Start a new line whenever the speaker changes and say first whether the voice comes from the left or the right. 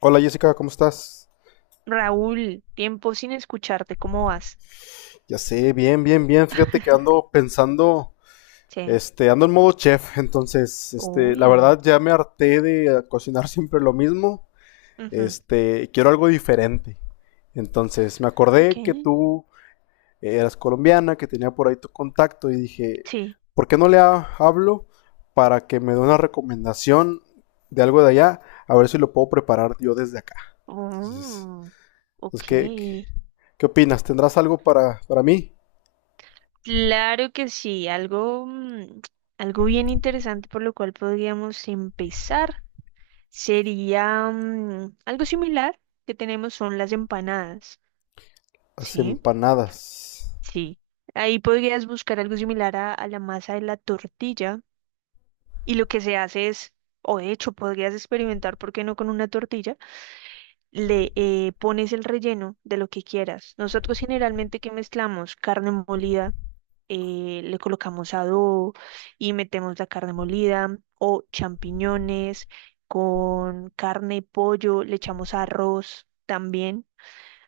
left: Hola Jessica, ¿cómo estás?
right: Raúl, tiempo sin escucharte, ¿cómo vas?
left: Ya sé, bien, bien, bien. Fíjate que ando pensando,
right: Sí.
left: ando en modo chef. Entonces, la
right: Uy.
left: verdad ya me harté de cocinar siempre lo mismo.
right: Ujú.
left: Quiero algo diferente. Entonces, me
right: Ok.
left: acordé que tú eras colombiana, que tenía por ahí tu contacto y dije,
right: Sí.
left: ¿por qué no le ha- ¿hablo para que me dé una recomendación de algo de allá? A ver si lo puedo preparar yo desde acá. Entonces,
right: Oh,
left: pues,
right: ok.
left: ¿qué opinas? ¿Tendrás algo para mí?
right: Claro que sí, algo bien interesante por lo cual podríamos empezar sería algo similar que tenemos son las empanadas.
left: Las
right: ¿Sí?
left: empanadas.
right: Sí. Ahí podrías buscar algo similar a la masa de la tortilla. Y lo que se hace es, o de hecho podrías experimentar, ¿por qué no con una tortilla? Le pones el relleno de lo que quieras. Nosotros generalmente que mezclamos carne molida, le colocamos adobo y metemos la carne molida o champiñones con carne, pollo, le echamos arroz también.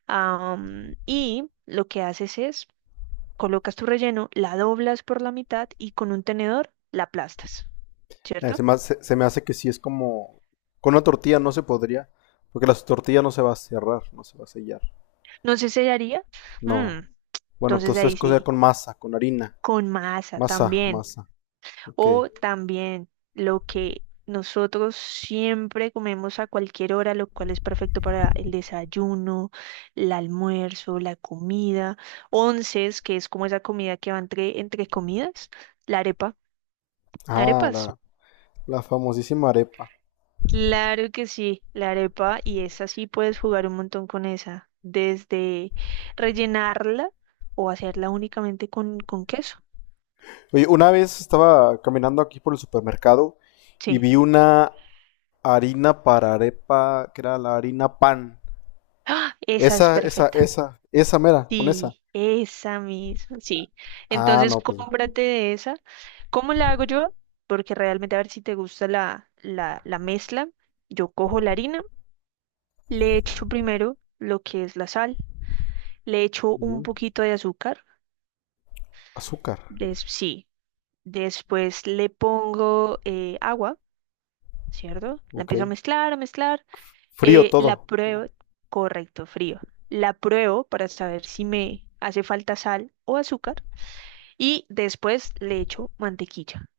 right: Y lo que haces es, colocas tu relleno, la doblas por la mitad y con un tenedor la aplastas, ¿cierto?
left: Se me hace que sí es como... Con una tortilla no se podría, porque la tortilla no se va a cerrar, no se va a sellar.
right: No se sellaría. Mm,
left: No. Bueno,
right: entonces
left: entonces
right: ahí
left: cocer
right: sí,
left: con masa, con harina.
right: con masa
left: Masa,
right: también.
left: masa. Ok.
right: O también lo que nosotros siempre comemos a cualquier hora, lo cual es perfecto para el desayuno, el almuerzo, la comida. Onces, que es como esa comida que va entre comidas. La arepa.
left: Ah,
right: Arepas.
left: la famosísima arepa.
right: Claro que sí, la arepa. Y esa sí puedes jugar un montón con esa. Desde rellenarla o hacerla únicamente con queso.
left: Oye, una vez estaba caminando aquí por el supermercado y
right: Sí,
left: vi una harina para arepa, que era la harina pan.
right: ¡ah! Esa es
left: Esa, esa,
right: perfecta.
left: esa, esa mera, con esa.
right: Sí, esa misma. Sí.
left: Ah,
right: Entonces
left: no, pues.
right: cómprate de esa. ¿Cómo la hago yo? Porque realmente a ver si te gusta la mezcla. Yo cojo la harina, le echo primero lo que es la sal, le echo un
left: Ujú.
right: poquito de azúcar,
left: Azúcar.
right: sí. Después le pongo agua, ¿cierto? La
left: Ok.
right: empiezo a mezclar, a mezclar.
left: Frío
right: La
left: todo.
right: pruebo, correcto, frío. La pruebo para saber si me hace falta sal o azúcar. Y después le echo mantequilla.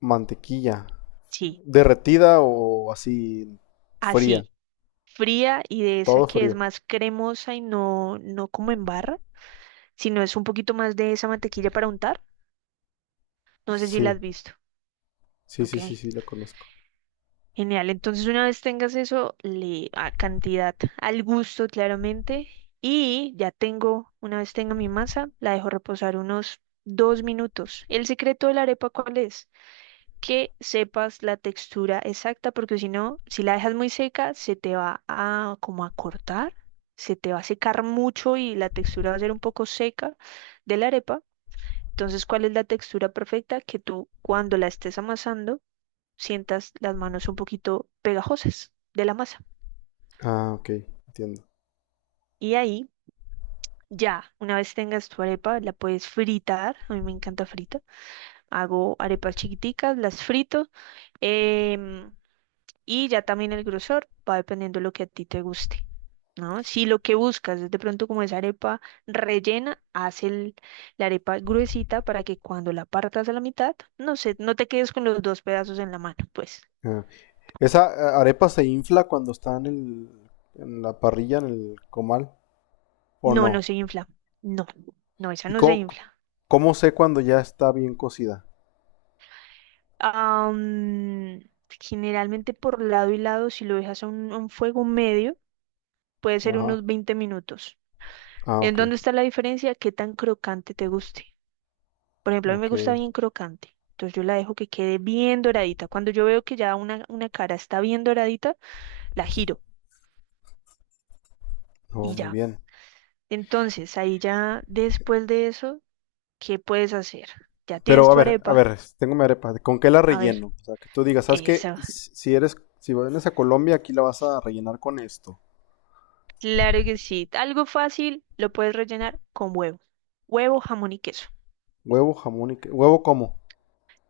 left: Mantequilla.
right: Sí,
left: Derretida o así fría.
right: así, fría y de esa
left: Todo
right: que es
left: frío.
right: más cremosa y no, no como en barra, sino es un poquito más de esa mantequilla para untar. No sé si la
left: Sí,
right: has visto.
left: sí,
right: Ok,
left: sí, sí, sí, la conozco.
right: genial. Entonces, una vez tengas eso, le a cantidad al gusto, claramente. Y ya tengo, una vez tenga mi masa, la dejo reposar unos 2 minutos. ¿El secreto de la arepa cuál es? Que sepas la textura exacta, porque si no, si la dejas muy seca, se te va a como a cortar, se te va a secar mucho y la textura va a ser un poco seca de la arepa. Entonces, ¿cuál es la textura perfecta? Que tú cuando la estés amasando, sientas las manos un poquito pegajosas de la masa.
left: Ah, ok, entiendo.
right: Y ahí... Ya, una vez tengas tu arepa, la puedes fritar. A mí me encanta frita. Hago arepas chiquiticas, las frito. em, Y ya también el grosor va dependiendo de lo que a ti te guste, ¿no? Si lo que buscas es de pronto como esa arepa rellena, haz la arepa gruesita para que cuando la partas a la mitad, no sé, no te quedes con los dos pedazos en la mano, pues.
left: Ah, ¿esa arepa se infla cuando está en la parrilla, en el comal, o
right: No, no
left: no?
right: se infla. No, no, esa
left: ¿Y
right: no se infla.
left: cómo sé cuando ya está bien cocida?
right: Am, Generalmente por lado y lado, si lo dejas a un fuego medio, puede ser
left: Ajá.
right: unos 20 minutos.
left: Ah,
right: ¿En
left: ok,
right: dónde está la diferencia? ¿Qué tan crocante te guste? Por ejemplo, a mí me
left: ok.
right: gusta bien crocante. Entonces yo la dejo que quede bien doradita. Cuando yo veo que ya una cara está bien doradita, la giro
left: Oh,
right: y
left: muy
right: ya.
left: bien.
right: Entonces ahí ya después de eso, ¿qué puedes hacer? Ya
left: Pero
right: tienes tu
left: a
right: arepa.
left: ver, tengo mi arepa. ¿Con qué la
right: A ver,
left: relleno? O sea, que tú digas, ¿sabes qué?
right: esa.
left: Si vienes a Colombia, aquí la vas a rellenar con esto.
right: Claro que sí. Algo fácil, lo puedes rellenar con huevo. Huevo, jamón y queso.
left: Huevo, jamón y... ¿huevo cómo?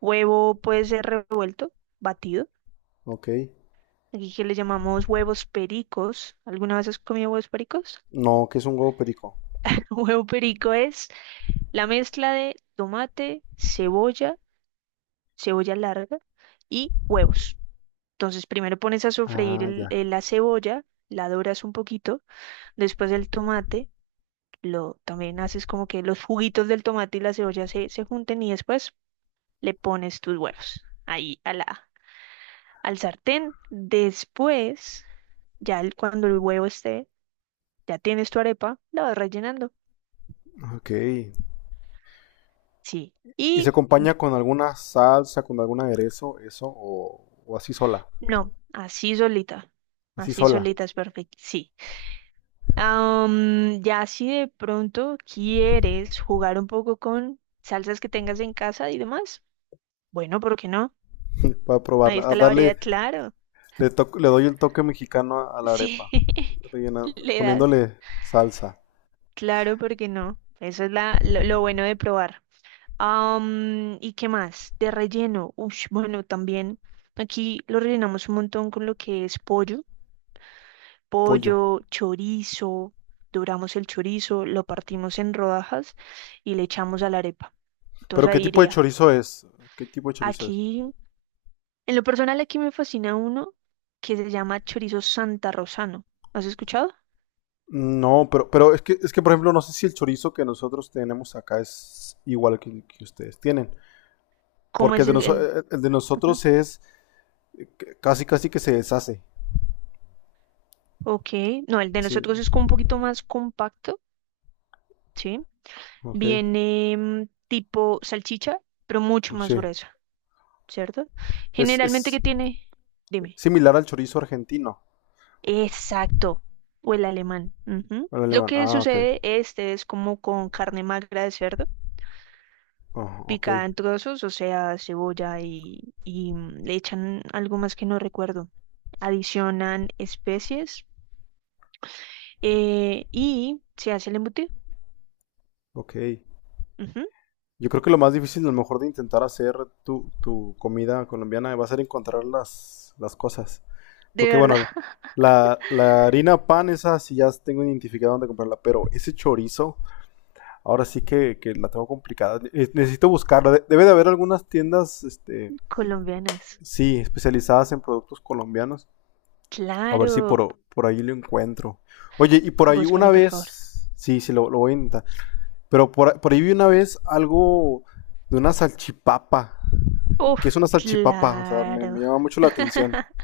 right: Huevo puede ser revuelto, batido.
left: Ok.
right: Aquí que le llamamos huevos pericos. ¿Alguna vez has comido huevos pericos?
left: No, que es un huevo perico?
right: Huevo perico es la mezcla de tomate, cebolla, cebolla larga y huevos. Entonces, primero pones a sofreír
left: Ah, ya.
right: la cebolla, la doras un poquito, después el tomate, lo también haces como que los juguitos del tomate y la cebolla se junten y después le pones tus huevos ahí a al sartén. Después, ya cuando el huevo esté, ya tienes tu arepa, la vas rellenando.
left: Ok.
right: Sí.
left: ¿Y se
right: Y
left: acompaña con alguna salsa, con algún aderezo, eso? O así sola?
right: no, así solita.
left: Así
right: Así
left: sola,
right: solita es perfecto. Sí. Ya si de pronto quieres jugar un poco con salsas que tengas en casa y demás, bueno, ¿por qué no?
left: para
right: Ahí
left: probarla. A
right: está la
left: darle,
right: variedad, claro.
left: le doy el toque mexicano a la
right: Sí,
left: arepa, rellena-
right: le das.
left: poniéndole salsa,
right: Claro, ¿por qué no? Eso es lo bueno de probar. ¿Y qué más? De relleno. Ush, bueno, también aquí lo rellenamos un montón con lo que es pollo.
left: pollo.
right: Pollo, chorizo, doramos el chorizo, lo partimos en rodajas y le echamos a la arepa. Entonces
left: ¿Pero qué
right: ahí
left: tipo de
right: iría.
left: chorizo es? ¿Qué tipo de chorizo es?
right: Aquí, en lo personal, aquí me fascina uno que se llama chorizo Santa Rosano. ¿Has escuchado?
left: No, pero es que, por ejemplo, no sé si el chorizo que nosotros tenemos acá es igual que ustedes tienen.
right: ¿Cómo
left: Porque el
right: es
left: de,
right: el, el...
left: el de
right: Ajá.
left: nosotros es casi, casi que se deshace.
right: Ok, no, el de
left: Sí,
right: nosotros es como un poquito más compacto, ¿sí?
left: ok.
right: Viene tipo salchicha, pero mucho más
left: Sí.
right: gruesa, ¿cierto? Generalmente
left: Es
right: que tiene, dime.
left: similar al chorizo argentino,
right: Exacto, o el alemán. Ujú.
left: al
right: Lo
left: alemán.
right: que
left: Ah, ok.
right: sucede, este es como con carne magra de cerdo,
left: Ah, ok,
right: picada en trozos, o sea, cebolla y le echan algo más que no recuerdo. Adicionan especies y se hace el embutido.
left: ok.
right: Ujú.
left: Yo creo que lo más difícil, a lo mejor, de intentar hacer tu comida colombiana va a ser encontrar las cosas.
right: De
left: Porque
right: verdad,
left: bueno, la harina pan, esa sí ya tengo identificado dónde comprarla, pero ese chorizo, ahora sí que la tengo complicada. Necesito buscarla. Debe de haber algunas tiendas, este,
right: colombianas.
left: sí, especializadas en productos colombianos. A ver si
right: Claro,
left: por, por ahí lo encuentro. Oye, y por ahí una
right: búscalo por favor.
left: vez, sí, sí, lo voy a intentar. Pero por ahí vi una vez algo de una salchipapa.
right: Uf,
left: ¿Qué es una salchipapa? O sea,
right: claro.
left: me llama mucho la atención.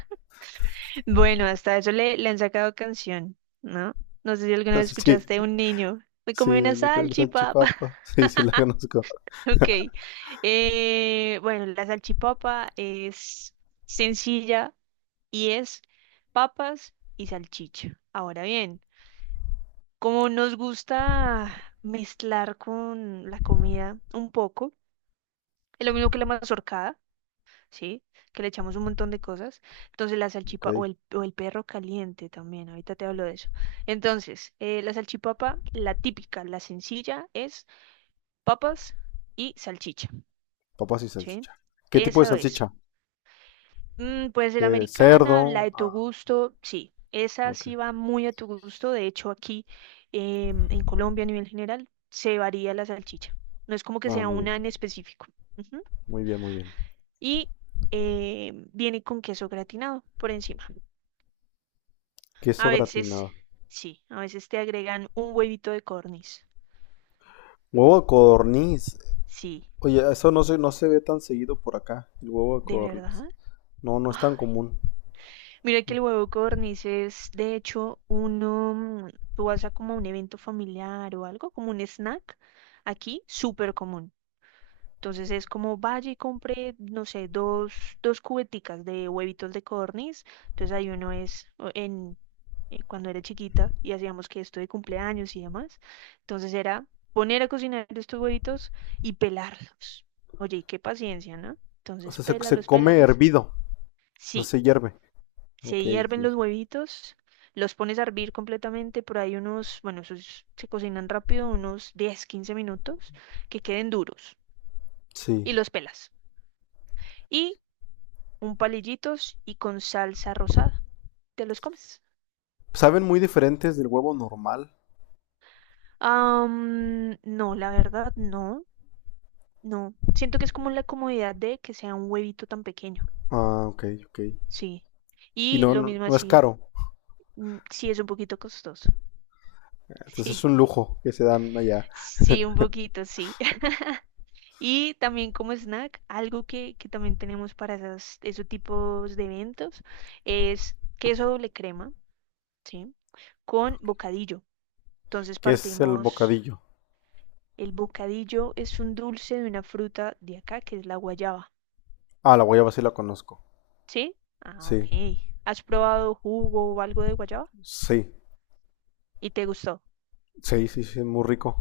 right: Bueno, hasta eso le han sacado canción, ¿no? No sé si alguna
left: No
right: vez
left: si,
right: escuchaste un niño. Me
left: sí,
right: comí una
left: le comen
right: salchipapa.
left: salchipapa. Sí, sí, la conozco.
right: Ok. Bueno, la salchipapa es sencilla y es papas y salchicha. Ahora bien, como nos gusta mezclar con la comida un poco, es lo mismo que la mazorcada. ¿Sí? Que le echamos un montón de cosas. Entonces la
left: Ok.
right: salchipapa o el perro caliente también, ahorita te hablo de eso. Entonces, la salchipapa, la típica, la sencilla, es papas y salchicha,
left: Papas y
right: ¿sí?
left: salchicha. ¿Qué tipo de
right: Eso es.
left: salchicha?
right: Puede ser
left: De
right: americana, la
left: cerdo.
right: de tu
left: Ah,
right: gusto, sí. Esa
left: ok.
right: sí va muy a tu gusto. De hecho, aquí en Colombia a nivel general se varía la salchicha. No es como que
left: Ah,
right: sea
left: muy bien.
right: una en específico. Ujú.
left: Muy bien, muy bien.
right: Y viene con queso gratinado por encima. A
left: Queso
right: veces,
left: gratinado.
right: sí, a veces te agregan un huevito de corniz.
left: Huevo de codorniz.
right: Sí,
left: Oye, eso no se ve tan seguido por acá, el huevo de
right: ¿de
left: codorniz.
right: verdad?
left: No, no es tan
right: Ay,
left: común.
right: mira que el huevo de corniz es, de hecho, uno, tú vas a como un evento familiar o algo, como un snack, aquí, súper común. Entonces es como vaya y compre, no sé, dos cubeticas de huevitos de corniz. Entonces ahí uno es o en cuando era chiquita y hacíamos que esto de cumpleaños y demás. Entonces era poner a cocinar estos huevitos y pelarlos. Oye, y qué paciencia, ¿no?
left: O
right: Entonces,
left: sea, se
right: pélalos,
left: come
right: pélalos.
left: hervido. O sea,
right: Sí,
left: se hierve. Ok,
right: se hierven
left: sí.
right: los
left: Sí.
right: huevitos, los pones a hervir completamente por ahí unos, bueno, esos se cocinan rápido, unos 10 a 15 minutos, que queden duros
left: Sí.
right: y los pelas. Y un palillitos y con salsa rosada, te los comes.
left: Saben muy diferentes del huevo normal.
right: No, la verdad no. No, siento que es como la comodidad de que sea un huevito tan pequeño.
left: Ah, ok, ok.
right: Sí.
left: Y
right: Y
left: no,
right: lo
left: no,
right: mismo
left: no es
right: así,
left: caro.
right: sí es un poquito costoso.
left: Entonces es
right: Sí,
left: un lujo que se dan allá.
right: sí, un poquito, sí. Y también como snack, algo que también tenemos para esos tipos de eventos es queso doble crema, ¿sí? Con bocadillo. Entonces
left: ¿Qué es el
right: partimos,
left: bocadillo?
right: el bocadillo es un dulce de una fruta de acá, que es la guayaba,
left: Ah, la guayaba sí la conozco.
right: ¿sí? Ah, ok.
left: Sí,
right: ¿Has probado jugo o algo de guayaba?
left: sí,
right: Y te gustó.
left: sí, sí, sí, muy rico.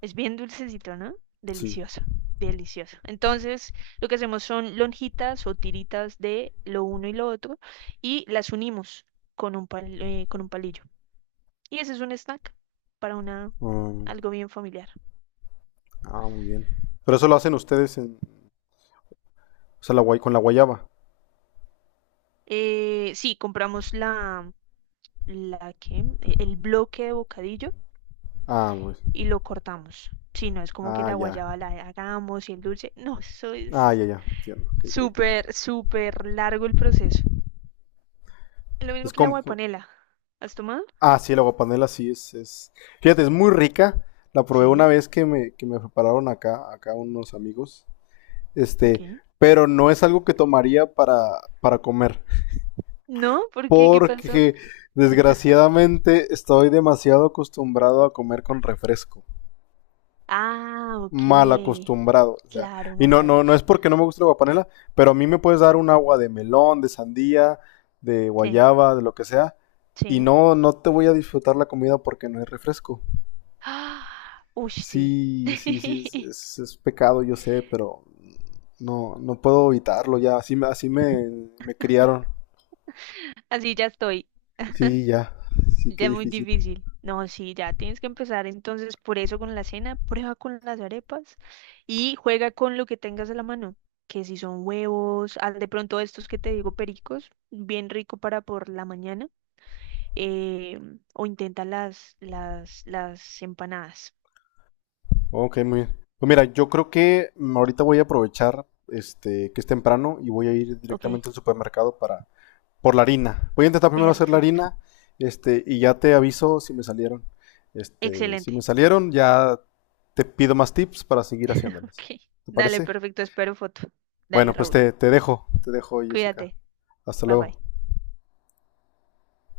right: Es bien dulcecito, ¿no?
left: Sí.
right: Delicioso, delicioso. Entonces, lo que hacemos son lonjitas o tiritas de lo uno y lo otro y las unimos con un con un palillo. Y ese es un snack para una
left: Mm,
right: algo bien familiar.
left: ah, muy bien. Pero eso lo hacen ustedes en, o sea, la guay, con la guayaba.
right: Sí, compramos el bloque de bocadillo
left: Ah, pues.
right: y lo cortamos. Sí, no es como que
left: Ah,
right: la
left: ya.
right: guayaba la hagamos y el dulce. No, eso
left: Ah,
right: es
left: ya, ya. Entiendo. Ok, ok.
right: súper, súper largo el proceso. Lo
left: Es
right: mismo que la
left: con...
right: guapanela. ¿Has tomado?
left: Ah, sí, la guapanela sí es... Fíjate, es muy rica. La probé una
right: Sí,
left: vez que me prepararon acá, acá unos amigos. Este,
right: ok.
left: pero no es algo que tomaría para comer.
right: No, ¿por qué? ¿Qué pasó?
left: Porque desgraciadamente estoy demasiado acostumbrado a comer con refresco.
right: Ah, ok.
left: Mal acostumbrado. O sea,
right: Claro,
left: y no,
right: mala
left: no, no es
right: costumbre.
left: porque no me guste la guapanela, pero a mí me puedes dar un agua de melón, de sandía, de
right: Sí,
left: guayaba, de lo que sea. Y
right: sí.
left: no, no te voy a disfrutar la comida porque no hay refresco.
right: Ah, uy, sí.
left: Sí, sí, sí, es pecado, yo sé, pero no, no puedo evitarlo ya. Así, así me criaron.
right: Así ya estoy.
left: Sí, ya. Sí, qué
right: Ya es muy
left: difícil.
right: difícil. No, sí, ya tienes que empezar entonces por eso con la cena, prueba con las arepas y juega con lo que tengas a la mano, que si son huevos, ah, de pronto estos que te digo pericos, bien rico para por la mañana. eh, o intenta las empanadas.
left: Ok, muy bien. Pues mira, yo creo que mm, ahorita voy a aprovechar este que es temprano y voy a ir
right: Ok,
left: directamente al supermercado para por la harina. Voy a intentar primero hacer la
right: perfecto.
left: harina, este, y ya te aviso si me salieron. Este, si me
right: Excelente.
left: salieron, ya te pido más tips para seguir haciéndolas.
right: Ok,
left: ¿Te
right: dale,
left: parece?
right: perfecto. Espero foto. Dale,
left: Bueno, pues
right: Raúl.
left: te, te dejo, Jessica.
right: Cuídate.
left: Hasta
right: Bye
left: luego.
right: bye.